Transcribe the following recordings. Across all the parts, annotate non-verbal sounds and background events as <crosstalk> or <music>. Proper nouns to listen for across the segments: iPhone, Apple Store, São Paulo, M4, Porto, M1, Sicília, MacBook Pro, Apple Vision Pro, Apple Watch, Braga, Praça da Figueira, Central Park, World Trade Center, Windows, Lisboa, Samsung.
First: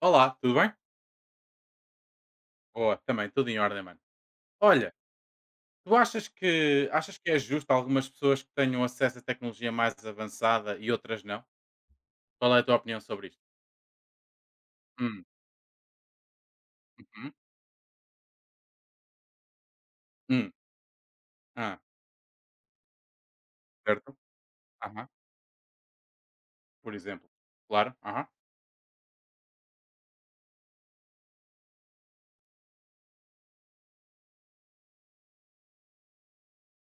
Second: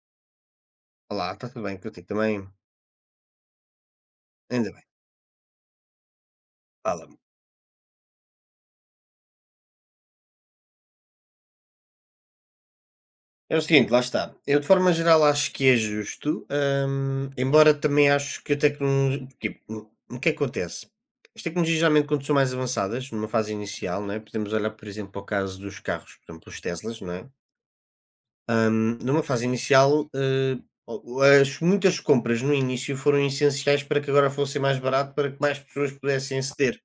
Olá, tudo bem? Olá, está tudo bem contigo também? Boa, também, tudo em ordem, mano. Ainda bem, Olha, tu achas que fala-me. achas que é justo algumas pessoas que tenham acesso à tecnologia mais avançada e outras não? Qual é a tua opinião sobre isto? É o seguinte, lá está. Eu, de forma geral, Hum, acho que é justo, uhum, embora também acho que a tecnologia. Tipo, o que é que hum, acontece? As ah, tecnologias, geralmente, quando são mais avançadas, numa fase inicial, não certo? é? Podemos olhar, por Aham, exemplo, para o caso dos carros, por exemplo, os por Teslas, não exemplo. é? Claro, aham, Numa fase inicial, as muitas compras no início foram essenciais para que agora fosse mais barato, para que mais pessoas pudessem aceder.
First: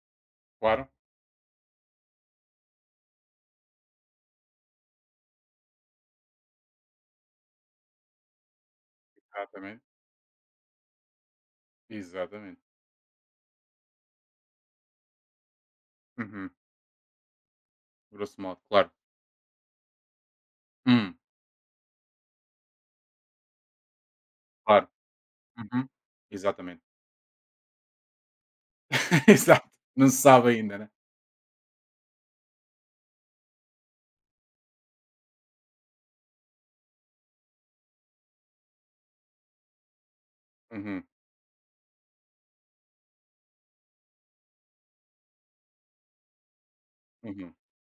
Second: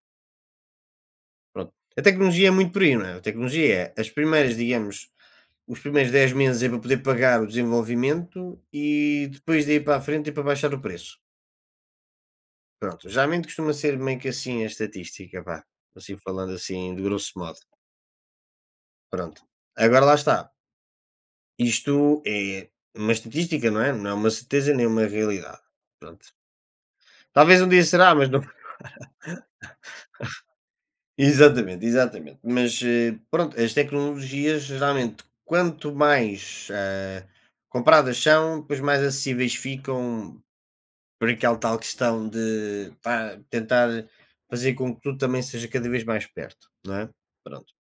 claro. Pronto. A tecnologia é muito por aí, não é? A tecnologia é as primeiras, digamos. Os primeiros 10 meses é para poder pagar o desenvolvimento e depois daí Exatamente, para a frente é para baixar o preço. exatamente. Pronto, geralmente costuma ser meio que assim a estatística, vá. Assim Uhum, falando assim de grosso modo. grosso modo, claro. Pronto. Agora lá está. Hum, Isto é uma estatística, não é? Não é uma certeza nem claro. uma realidade. Uhum, Pronto. exatamente. Talvez um dia será, mas não. <laughs> <laughs> Exato. Não se sabe ainda, né? Exatamente, exatamente. Mas pronto, as tecnologias geralmente quanto mais compradas são, depois mais acessíveis ficam Uhum, por aquela tal questão de pá, tentar fazer com que tudo também seja cada vez mais perto, não é? uhum, Pronto.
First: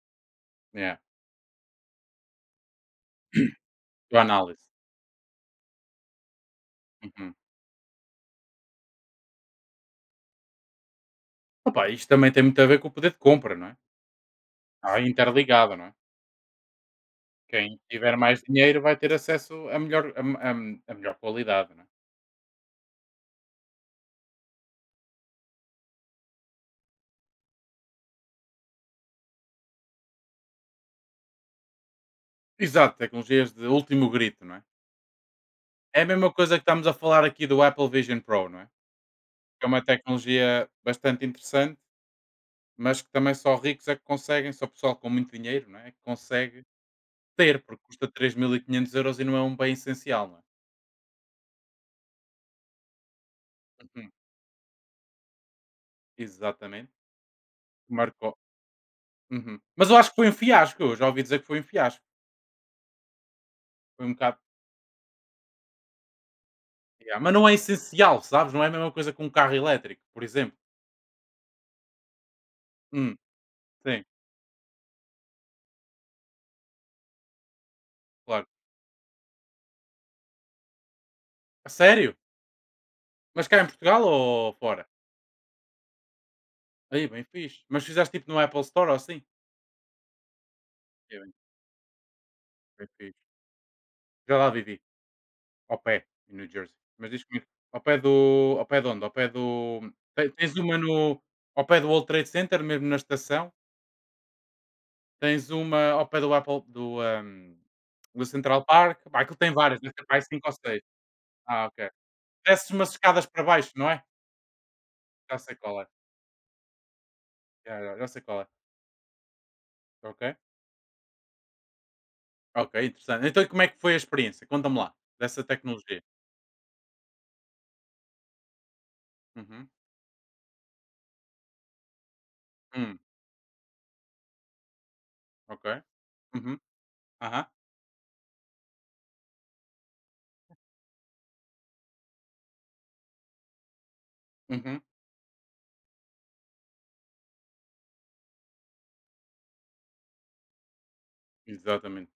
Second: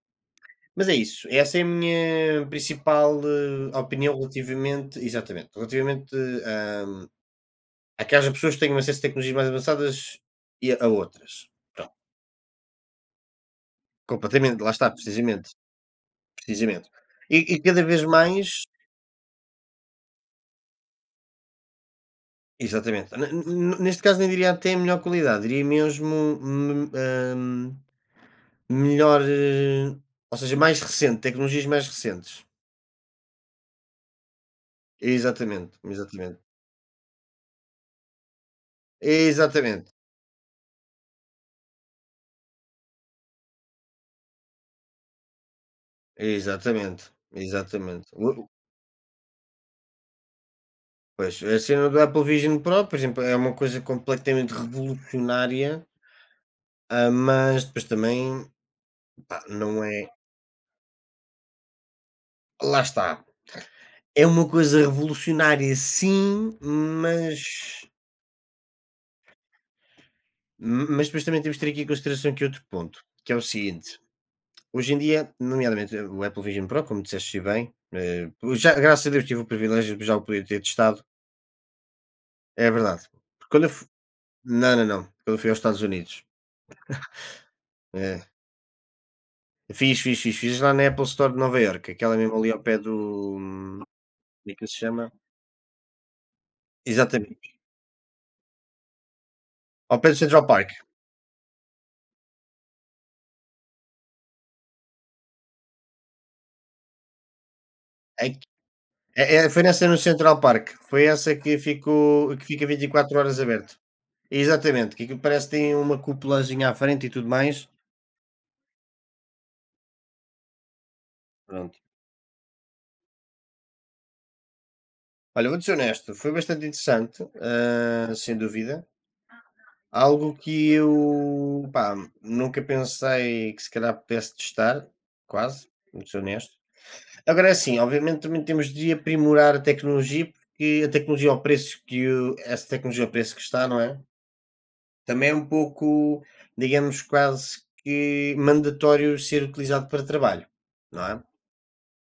Mas é yeah. isso. Essa é a minha principal opinião Tua análise. relativamente, exatamente, relativamente Uhum. a que haja pessoas que tenham acesso a tecnologias mais avançadas e a outras. Opa, Pronto. isto também tem muito a ver com o poder de compra, não é? Completamente, lá está, Ah, precisamente, interligado, não é? precisamente. E Quem cada vez tiver mais mais, dinheiro vai ter acesso a melhor, a, a melhor qualidade, não é? exatamente. Neste caso nem diria até melhor qualidade, diria mesmo melhor, ou seja, mais recente, tecnologias mais recentes. Exato, tecnologias de último grito, não é? Exatamente, É a mesma exatamente. coisa que estamos a falar aqui do Apple Vision Pro, não é? Que é uma Exatamente, tecnologia bastante interessante, mas que também só ricos é que conseguem, só pessoal com muito dinheiro, não é? É que consegue exatamente, ter, porque exatamente. custa O três o mil e quinhentos euros e não é um bem essencial, não é? pois, a cena do Apple Vision Pro, por exemplo, é uma coisa Uhum, completamente revolucionária, exatamente. Mas depois Marcou. também, pá, Uhum. não Mas eu é, acho que foi um fiasco, eu já ouvi dizer que foi um fiasco. lá está, Foi um é bocado. uma coisa revolucionária sim, Ya, mas não é essencial, sabes? Não é a mesma coisa que um carro elétrico, por exemplo. mas depois também temos que ter aqui em consideração aqui outro ponto, Hum, que é o seguinte. sim, Hoje em dia, nomeadamente o Apple Vision Pro, como disseste bem, claro. já graças a Deus tive o privilégio de já o poder ter testado. A sério? É verdade. Mas Porque cá quando em eu fu Portugal ou não, fora? não, não. Quando eu fui aos Estados Unidos, Aí, bem fixe. Mas fizeste eh, tipo no Apple Store ou assim? fiz lá na Apple Aí, bem, Store de Nova York, aquela mesmo ali ao pé bem fixe. do, Já lá como é que se vivi, chama? ao pé, em New Jersey. Mas diz comigo, Exatamente, ao pé do. Ao pé de onde? Ao pé do. ao pé do te- Central Tens Park. uma no. Ao pé do World Trade Center, mesmo na estação. Tens uma ao pé do Apple. Do, do Ai, Central Park. Pá, é aquilo é tem foi várias, nessa deve no ter para aí Central 5 ou Park, seis. foi essa que Ah, ok. ficou que fica Desces umas 24 escadas horas para baixo, aberto. não é? Exatamente, que aquilo Já parece que sei tem qual é. uma cúpulazinha à frente e tudo mais. Já, já, já sei qual é. Ok. Pronto. Ok, interessante. Então, e como é que foi a experiência? Conta-me lá, dessa Olha, vou ser tecnologia. honesto, foi bastante interessante, hã, sem dúvida. Uhum. Algo que eu, pá, nunca Hum, pensei que se calhar pudesse testar, quase, ok. vou ser honesto. Uhum. Aham. Agora sim, obviamente também temos de aprimorar a tecnologia, porque a tecnologia ao preço que o essa tecnologia ao preço que está, não é? Uhum. Também é um pouco, digamos, quase que mandatório ser utilizado para trabalho, não é? Exatamente.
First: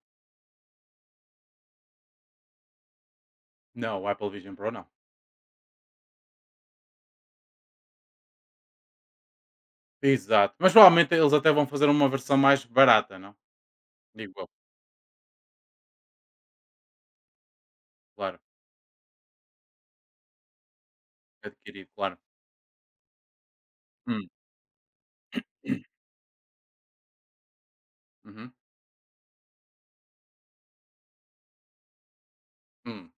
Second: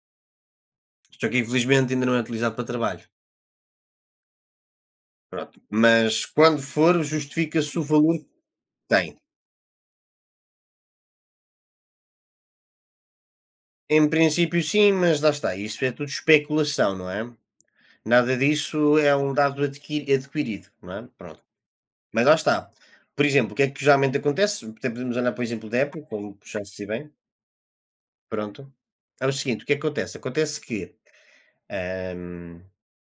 Só que infelizmente ainda não é utilizado para trabalho, Não, o Apple Vision Pro não. pronto. Mas quando for, justifica-se o valor que tem. Exato. Mas provavelmente eles até vão fazer uma versão mais barata, não? Em Digo eu, princípio, sim, mas lá está, isso é tudo especulação, não é? Nada claro. disso é um dado adquirido, não é? Pronto. Adquirido, claro. Mas lá está. Por exemplo, o que é que geralmente Hum. acontece? Até podemos olhar por exemplo da Apple, <clears throat> como puxaste bem. Uhum. Pronto. É o seguinte: o que é que acontece? Acontece que ahm, Hum.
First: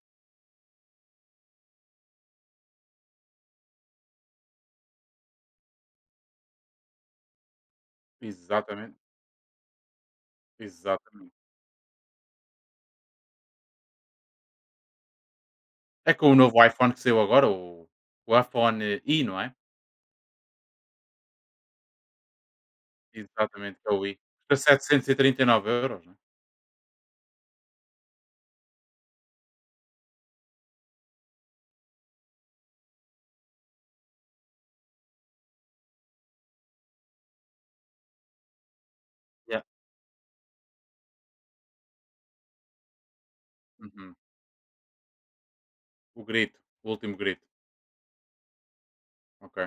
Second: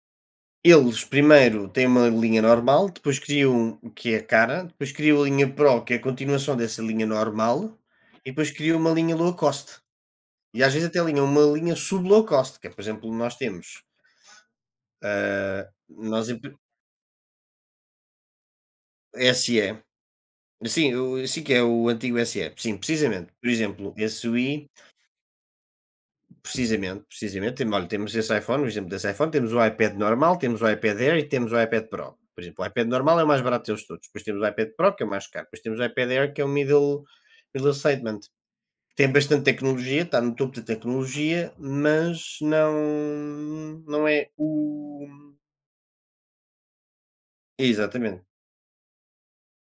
eles primeiro têm uma linha normal, depois criam o que é cara, depois criam a linha Pro, que é a continuação dessa linha normal, e depois criam uma Exatamente. linha low cost. E às vezes até linha Exatamente. uma linha sub low cost, que é, por exemplo, nós temos. É Nós com o em pri novo iPhone que saiu agora, o iPhone I, não é? SE. Sim, o sim que é o antigo SE. Sim, precisamente. Por Exatamente, que exemplo, é o I. esse Custa Wii 739 euros, não é? precisamente, precisamente, tem, olha, temos esse iPhone, o exemplo desse iPhone, temos o iPad normal, temos o iPad Air e temos o iPad Pro. Por exemplo, o iPad normal é o mais barato deles todos, depois temos o iPad Pro, que é o mais caro, depois temos o iPad Air, que é o middle segment. Tem bastante Yeah. tecnologia, está no topo da tecnologia, mas não não Uhum. é o, O grito, o último grito. exatamente. Ok.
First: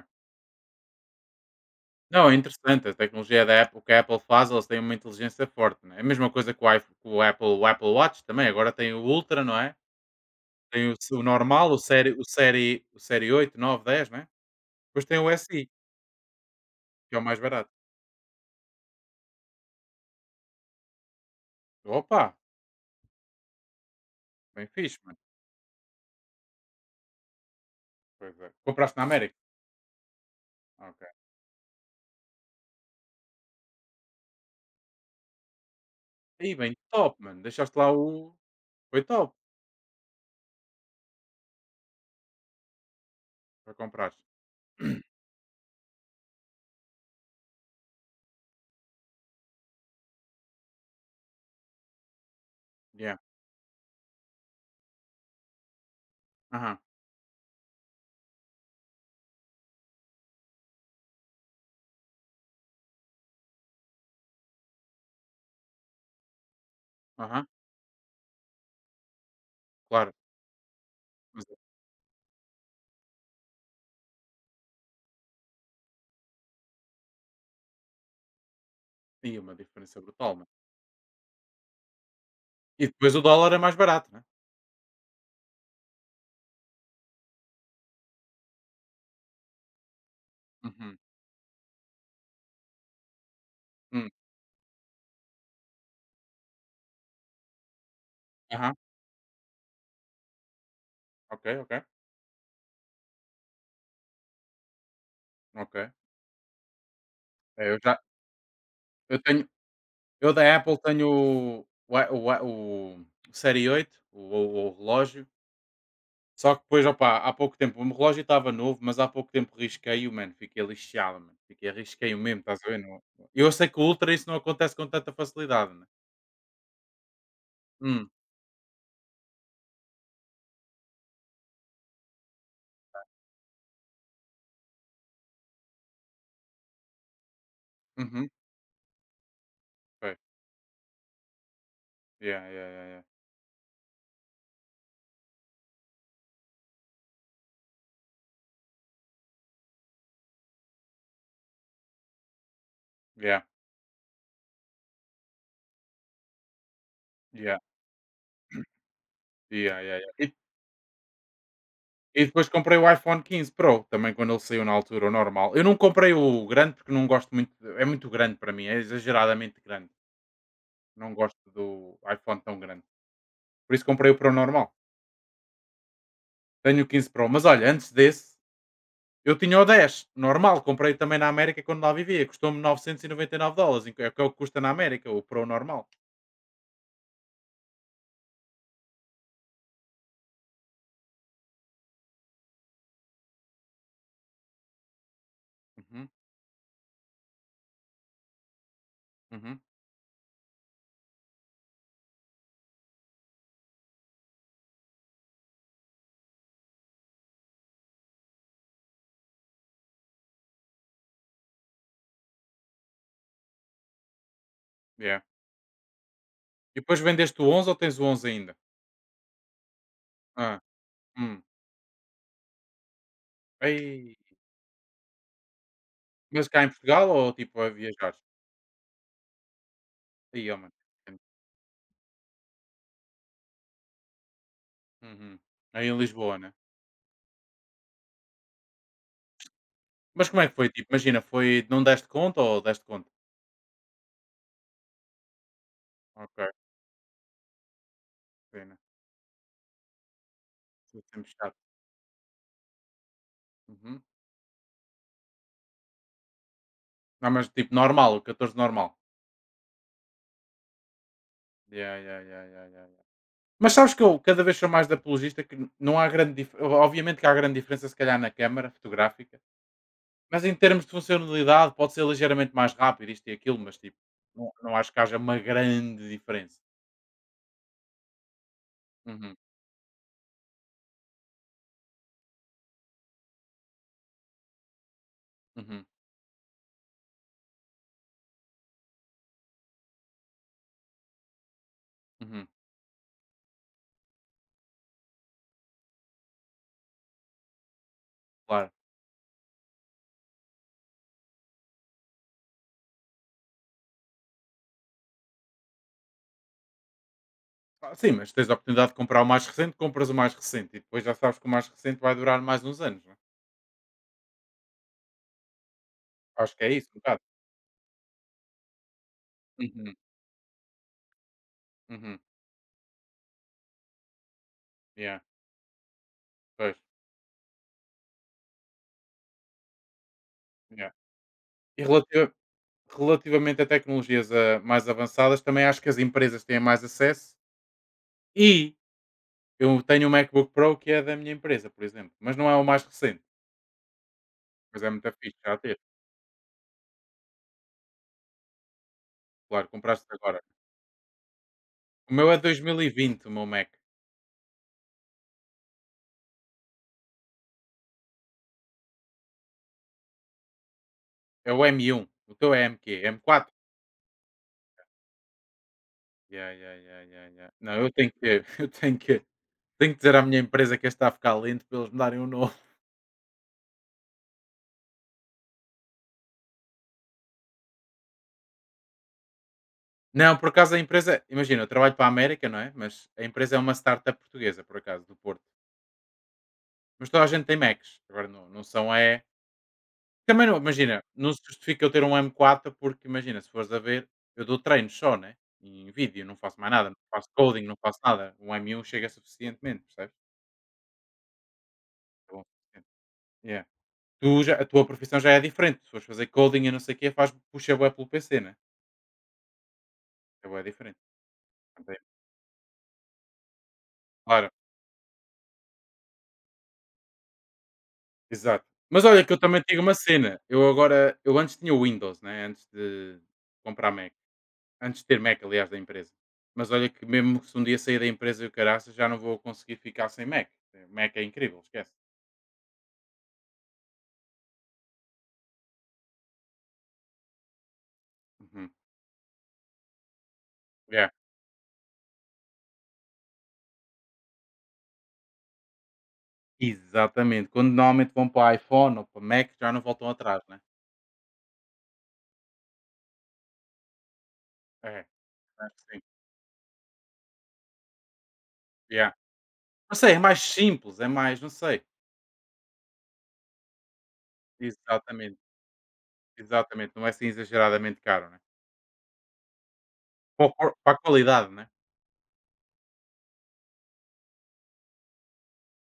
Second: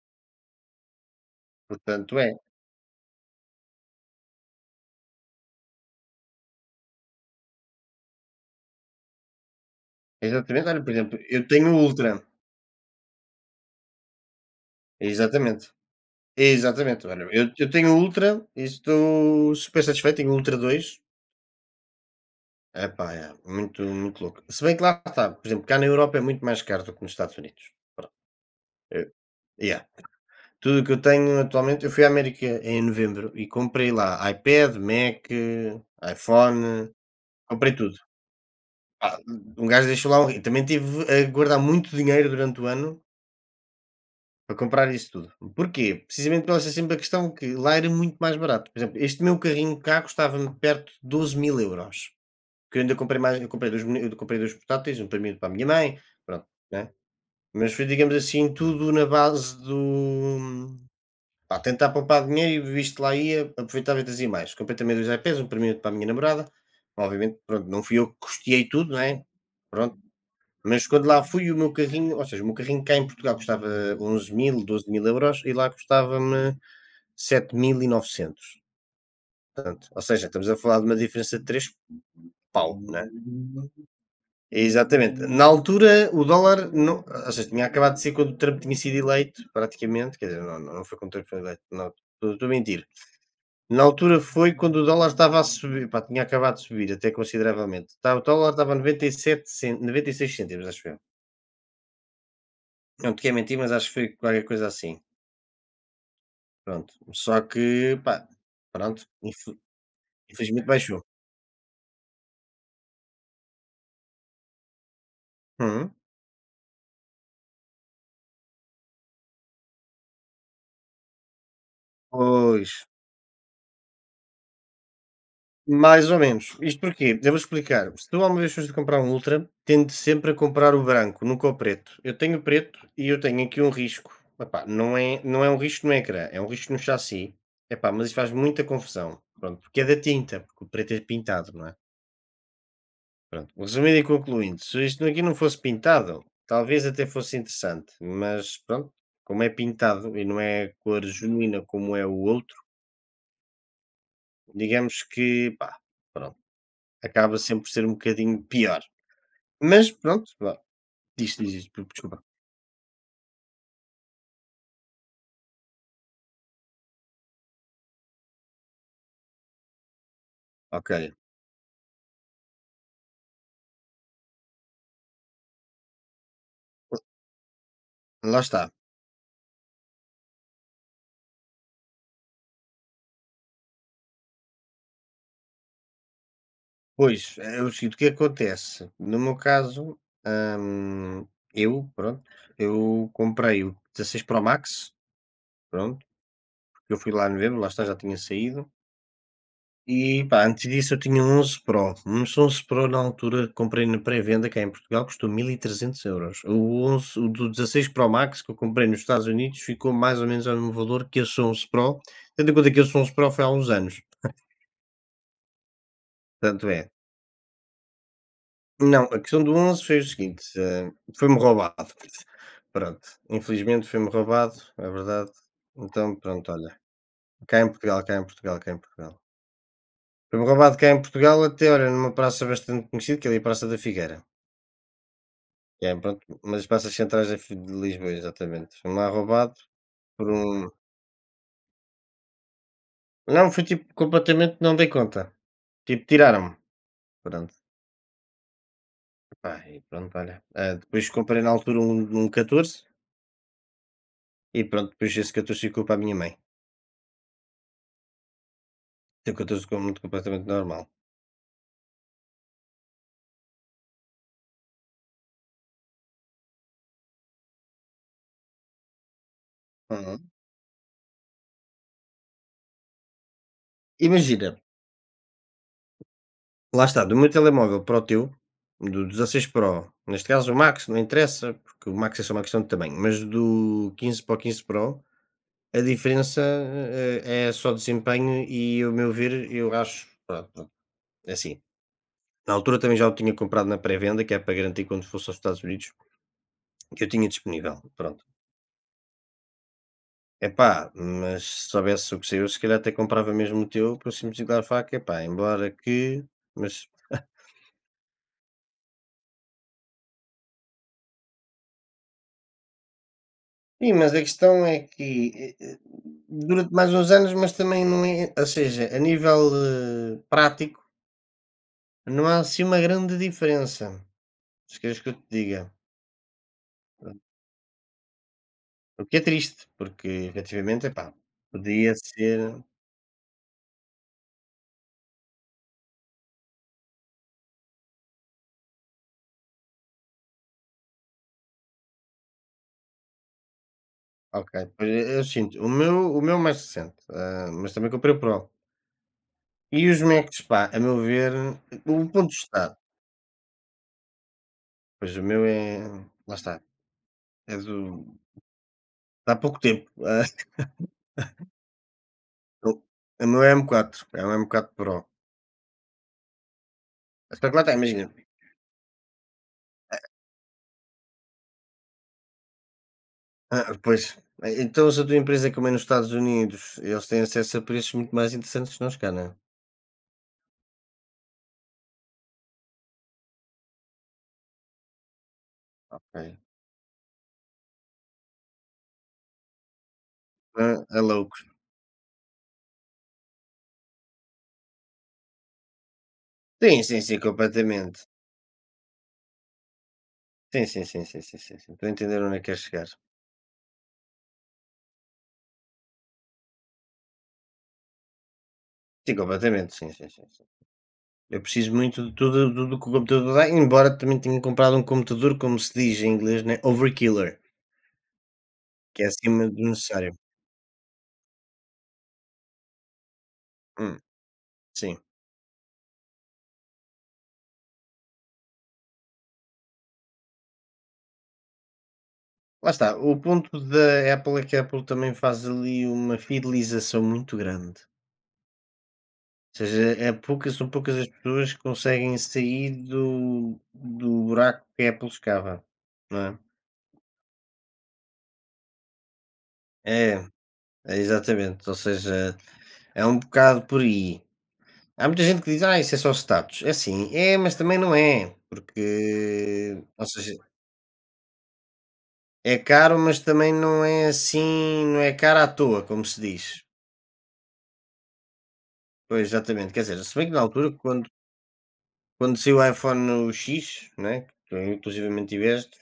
Portanto Não, é, é interessante. A tecnologia da Apple, o que a Apple faz, eles têm uma inteligência forte, né? É a mesma coisa que o, iPhone, com o Apple Watch também. Agora tem o Ultra, não é? exatamente. Olha, Tem por exemplo, o eu normal, tenho o o Ultra. série, o, série, o série oito nove dez, né? Depois tem o Exatamente. SI, Exatamente, que é o olha, mais eu barato. tenho Ultra e estou super satisfeito, tenho Ultra 2, Opa, epá, é muito muito louco. Se bem bem que lá fixe, mano. está, por exemplo, cá na Europa é muito mais caro do que nos Estados Unidos. Pois é. Compraste na Eu América? yeah, tudo o que eu Ok. tenho atualmente, eu fui à América em novembro e comprei lá iPad, Mac, Aí, bem iPhone, top, mano. comprei Deixaste lá tudo. o... Foi Pá, top um gajo deixou lá um ri também tive a guardar muito dinheiro durante o ano para comprares. para comprar isso tudo. Porquê? Precisamente pela ser sempre a questão que lá era muito mais barato. Por exemplo, este meu carrinho cá custava-me perto de 12 mil euros. Que eu ainda Yeah. comprei mais, eu comprei dois, eu comprei dois portáteis, um para mim e outro para a minha mãe, pronto, Aham, né? Mas foi, digamos assim, tudo na base do pá, tentar poupar dinheiro e visto que lá ia, aproveitava e trazia mais. Comprei também dois iPads, um para mim e outro para a minha namorada. Obviamente, aham. pronto, não fui eu que custeei tudo, né? Claro. Mas quando lá Mas fui, o meu carrinho ou seja, o meu carrinho cá em Portugal custava onze mil, doze mil euros e lá custava-me sete mil e novecentos. tinha uma Portanto, diferença ou seja, brutal, mano. estamos a falar de uma diferença de 3 pau, E não é? depois o dólar é mais barato, né? Exatamente. Na altura, o dólar não ou seja, tinha acabado de ser quando o Trump tinha sido eleito, praticamente, quer dizer, não, não, não Uhum. foi quando o Trump foi eleito, não, estou a mentir. Na Hum. altura foi quando o dólar estava a subir, pá, tinha acabado de subir até consideravelmente. Estava o dólar estava Aham. a 97 cen 96 cêntimos, acho eu. Ok, ok. Não te quero mentir, mas acho que foi qualquer coisa assim. Ok. Pronto, só É, eu que, já pá, pronto, eu tenho eu da infelizmente Apple baixou. tenho o Série 8 o relógio, Uhum. só que depois, opa, há pouco tempo o meu relógio estava novo, mas há pouco tempo risquei-o, mano, fiquei lixado, mano, fiquei risquei-o mesmo, estás a Pois, ver? Não, eu sei que o Ultra isso não acontece com tanta facilidade, né? mais ou menos. Isto porquê? Devo explicar. Hum, Se tu alguma vez fores comprar um Ultra, tende sempre a comprar o branco, nunca o preto. Eu tenho o preto e eu tenho aqui um risco. Epá, não é, não é um risco no ecrã, é um risco no chassi. Epá, mas isso uhum, faz muita confusão. Pronto, porque é da pois. tinta, porque o preto é pintado, não é? Yeah, yeah, yeah, yeah. Pronto, resumindo e concluindo, se isto aqui não fosse pintado, talvez até fosse interessante, mas pronto, como é pintado e não é cor genuína como é o outro, Yeah, digamos que pá, pronto, acaba sempre por ser um bocadinho pior. yeah, yeah, Mas yeah, yeah. pronto, vá, diz, diz, diz, desculpa. E depois comprei o iPhone quinze Pro, também quando ele saiu na altura, o normal. Eu não comprei o grande porque não gosto muito, é muito grande para mim, é exageradamente grande. Ok, Não gosto do iPhone tão grande. Por isso comprei o Pro normal. Tenho o 15 Pro. Mas olha, antes desse, lá está. eu tinha o 10 normal. Comprei também na América quando lá vivia. Custou-me 999 dólares. É o que custa na América, o Pro normal. Pois, é o seguinte, o que acontece? No meu caso, hum, eu, pronto, eu comprei o 16 Pro Max, pronto, Uhum, porque eu fui lá no novembro, lá está, já tinha saído. uhum, E pá, antes disso eu tinha um 11 Pro, mas o 11 Pro na altura comprei na pré-venda cá em Portugal, custou mil e trezentos euros. O 11, o do 16 Pro Max que eu comprei nos Estados Unidos ficou mais ou menos ao mesmo valor que esse 11 Pro, tendo em conta que esse 11 Pro foi há uns anos, yeah. portanto E é, depois vendeste o 11 ou tens o 11 ainda? não, a questão do 11 foi o seguinte, Ah, foi-me hum. roubado. <laughs> Pronto, infelizmente foi-me Ei, roubado, é verdade. Então mas pronto, cá em olha, Portugal ou tipo cá a em Portugal, viajar? cá em Portugal, cá em Portugal. Foi-me Aí, ó, mano. roubado cá em Portugal até, olha, numa praça bastante conhecida, que é ali a Praça da Figueira. Uhum. Aí É, em pronto, Lisboa, né? mas Praças Centrais é fi de Lisboa, exatamente. Foi me lá roubado Mas por como é que foi? um Tipo, imagina, foi. Não deste conta ou deste conta? não, foi tipo completamente, não dei conta, tipo Ok, tiraram-me, pronto. pena. Epá, e pronto, olha, ah, Isso é depois sempre comprei na chato. altura um 14 Uhum. e pronto, depois esse 14 ficou para a minha mãe. Não, mas tipo normal, o 14 normal. Tem um 14 como muito completamente normal. Yeah, yeah, yeah, yeah, yeah, yeah. Mas sabes que eu cada vez sou mais de apologista que não há grande dif... obviamente que há grande diferença se calhar na câmara fotográfica, Uhum. mas em termos de funcionalidade pode ser ligeiramente mais rápido isto e aquilo, mas tipo, não, Imagina, não acho que haja uma grande diferença. lá está, do meu telemóvel para o teu, do Uhum, 16 Pro, neste caso o Max, não interessa, porque o Max é só uma questão de tamanho, mas do 15 para o 15 Pro, a uhum, diferença, é só desempenho e, o meu ver, eu acho, pronto, pronto, é assim, uhum, na altura também já o tinha comprado na pré-venda, que é para garantir quando fosse aos Estados Unidos, que eu tinha disponível, pronto. claro. Epá, mas se soubesse o que saiu, se calhar até comprava mesmo o teu, pelo simples e claro facto, epá, embora que mas Ah, sim, mas tens a oportunidade de comprar o mais recente, compras o mais recente e depois já sabes que o mais recente vai durar mais uns anos, não é? sim, mas a questão é que, Acho que é dura-te isso, mais um uns bocado. anos, mas também não é, ou seja, a nível, Uhum, prático, uhum, não há assim uma grande diferença, se queres que eu yeah, te diga. pois, O que é triste, porque efetivamente, yeah. epá, E podia relativa- ser. Relativamente a tecnologias, mais avançadas, também acho que as empresas têm mais acesso e eu tenho um MacBook Pro que é da minha empresa, por exemplo, mas não é o mais recente, Ok, mas é pois eu muito eu fixe sinto, já ter. O meu mais recente, ah, mas também comprei o Pro. Claro, E os compraste Macs, agora. pá, a meu ver, o O meu ponto é está, 2020, o meu Mac. pois o meu é, lá está, é do de há pouco tempo, ah, <laughs> É o M1. O teu é o M quê? o meu é M4? m quatro é um M4 Pro. Yeah, yeah, yeah, yeah, Só yeah. que lá está, Não, eu imagina, tenho que, <laughs> eu tenho que dizer à minha empresa que este está a ficar lento para eles me darem um novo. <laughs> ah, pois, então se a tua empresa é como é nos Estados Unidos, eles têm acesso a preços muito mais interessantes que nós cá, não é? Não, por acaso a empresa, imagina, eu trabalho para a América, não é? Mas a empresa é uma startup portuguesa, por acaso, do Porto. Ok. Mas toda a gente tem Macs. Agora não, não são é. Também não, Ah, é imagina, não se loucos. justifica eu ter um M4 porque imagina, se fores a ver, eu dou treinos só, né? Em vídeo, não faço mais Sim, nada, não sim, sim, faço coding, não faço completamente. nada. Um M1 chega suficientemente, percebes? Sim, sim, sim, sim, sim, sim, sim. Estou a entender Tá onde é bom. que queres chegar. Yeah. Tu já, a tua profissão já é diferente. Se fores fazer coding e não sei o quê, faz, puxa bué pelo PC, né? Sim, completamente, sim, sim, sim, sim. É bué diferente. Eu preciso Também, muito de tudo que o computador dá, embora também tenha claro, comprado um computador, como se diz em inglês, né? Overkiller, exato. que Mas é olha que eu acima também do te digo uma necessário. cena. Eu agora, eu antes tinha o Windows, né? Antes de comprar Hum, Mac. sim. Antes de ter Mac, aliás, da empresa. Mas olha que mesmo se um dia sair da empresa e o caraças, já não vou conseguir ficar sem Mac. Mac é incrível, esquece. Lá está. O ponto da Apple é que a Apple também faz ali uma fidelização muito grande. Uhum. Ou seja, é poucas, são poucas as Yeah. pessoas que conseguem sair do, do buraco que a Apple escava, não é? Exatamente. Quando normalmente vão para iPhone ou para Mac, já não voltam É, atrás, né? é exatamente. Ou seja, é um bocado por aí. É, Há muita gente que diz: acho "Ah, isso que é sim. só status". É assim, é, mas também não é, Yeah. porque Não ou sei, é seja, mais simples, é mais, não sei. é caro, mas também não é assim, não é caro Exatamente, à toa, como se diz. exatamente. Não é assim exageradamente caro, né? Pois, exatamente, quer dizer, se bem que na Para, altura, para a quando qualidade, né? Saiu o iPhone X, né, que tu inclusivamente tiveste,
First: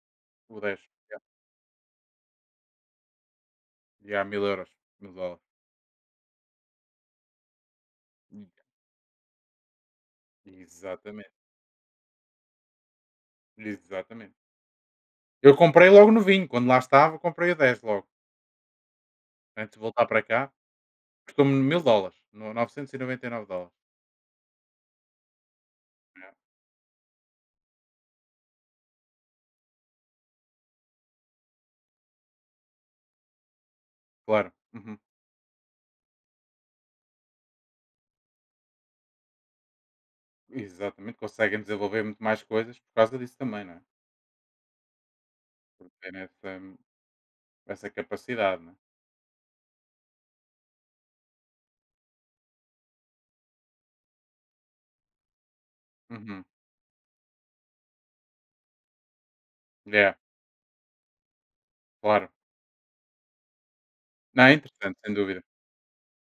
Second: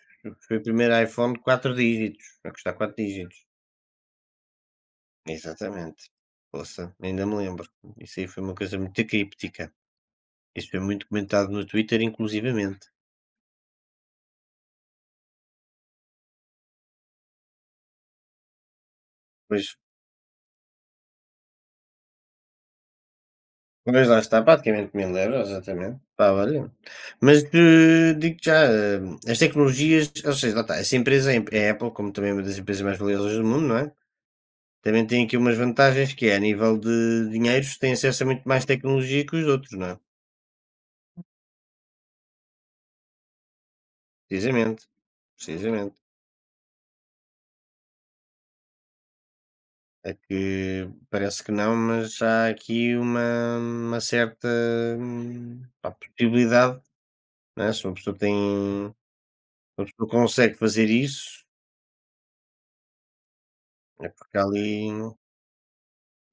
foi O o 10. primeiro Yeah. iPhone de 4 dígitos, a custar 4 dígitos. Yeah, mil euros, mil dólares. Exatamente. Poça, ainda me lembro. Isso aí foi uma coisa muito críptica. Isso foi muito Exatamente, comentado no Twitter, inclusivamente. exatamente. Eu comprei logo no vinho, quando lá estava, comprei o 10 logo. Pois. Antes de voltar para cá, custou-me mil dólares, no 999 dólares. Mas lá está, praticamente 1000 euros, exatamente. É, Pá, olha. Mas digo-te já, as tecnologias, ou seja, lá está, essa empresa, é a Apple, como também é uma das empresas mais valiosas do mundo, não é? claro. Uhum. Também tem aqui umas vantagens que é, a nível de dinheiros, tem acesso a muito mais tecnologia que os outros, não é? Exatamente, conseguem desenvolver muito mais coisas por causa disso também, não é? Precisamente, Por precisamente. terem essa, essa capacidade, não é? É que parece que não, mas há aqui uma certa pá, Uhum. possibilidade, não é? Se uma pessoa tem, se uma pessoa Yeah, consegue fazer isso, claro. é porque há Não, é ali. interessante, sem dúvida.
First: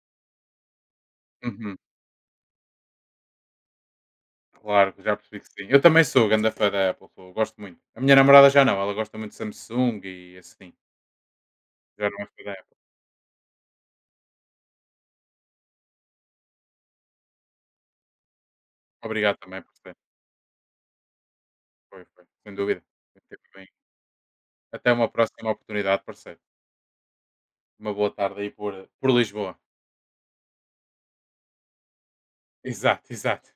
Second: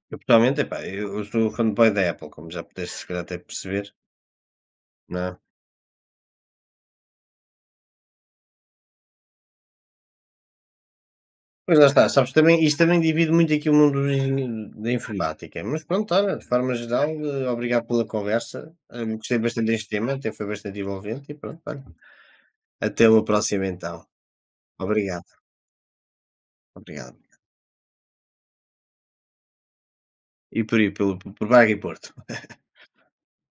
Eu pessoalmente, epá, eu sou Uhum. fanboy da Apple, como já pudeste se calhar até perceber, Claro, já não é? percebi que sim. Eu também sou grande fã da Apple, sou, gosto muito. A minha namorada já não, ela gosta muito de Samsung e assim. Pois lá está, Já não é sabes, fã da também, Apple. isto também divide muito aqui o mundo dos da informática, mas pronto, olha, de forma geral, obrigado pela conversa, Obrigado gostei também bastante por deste ser. tema, até foi bastante envolvente e pronto, olha. Foi, foi, sem dúvida. Até uma Foi próxima bem. então. Até uma Obrigado, próxima oportunidade, parceiro. obrigado. Uma boa tarde aí por Lisboa. E por aí, pelo, por Braga e Porto. Esatto, esatto.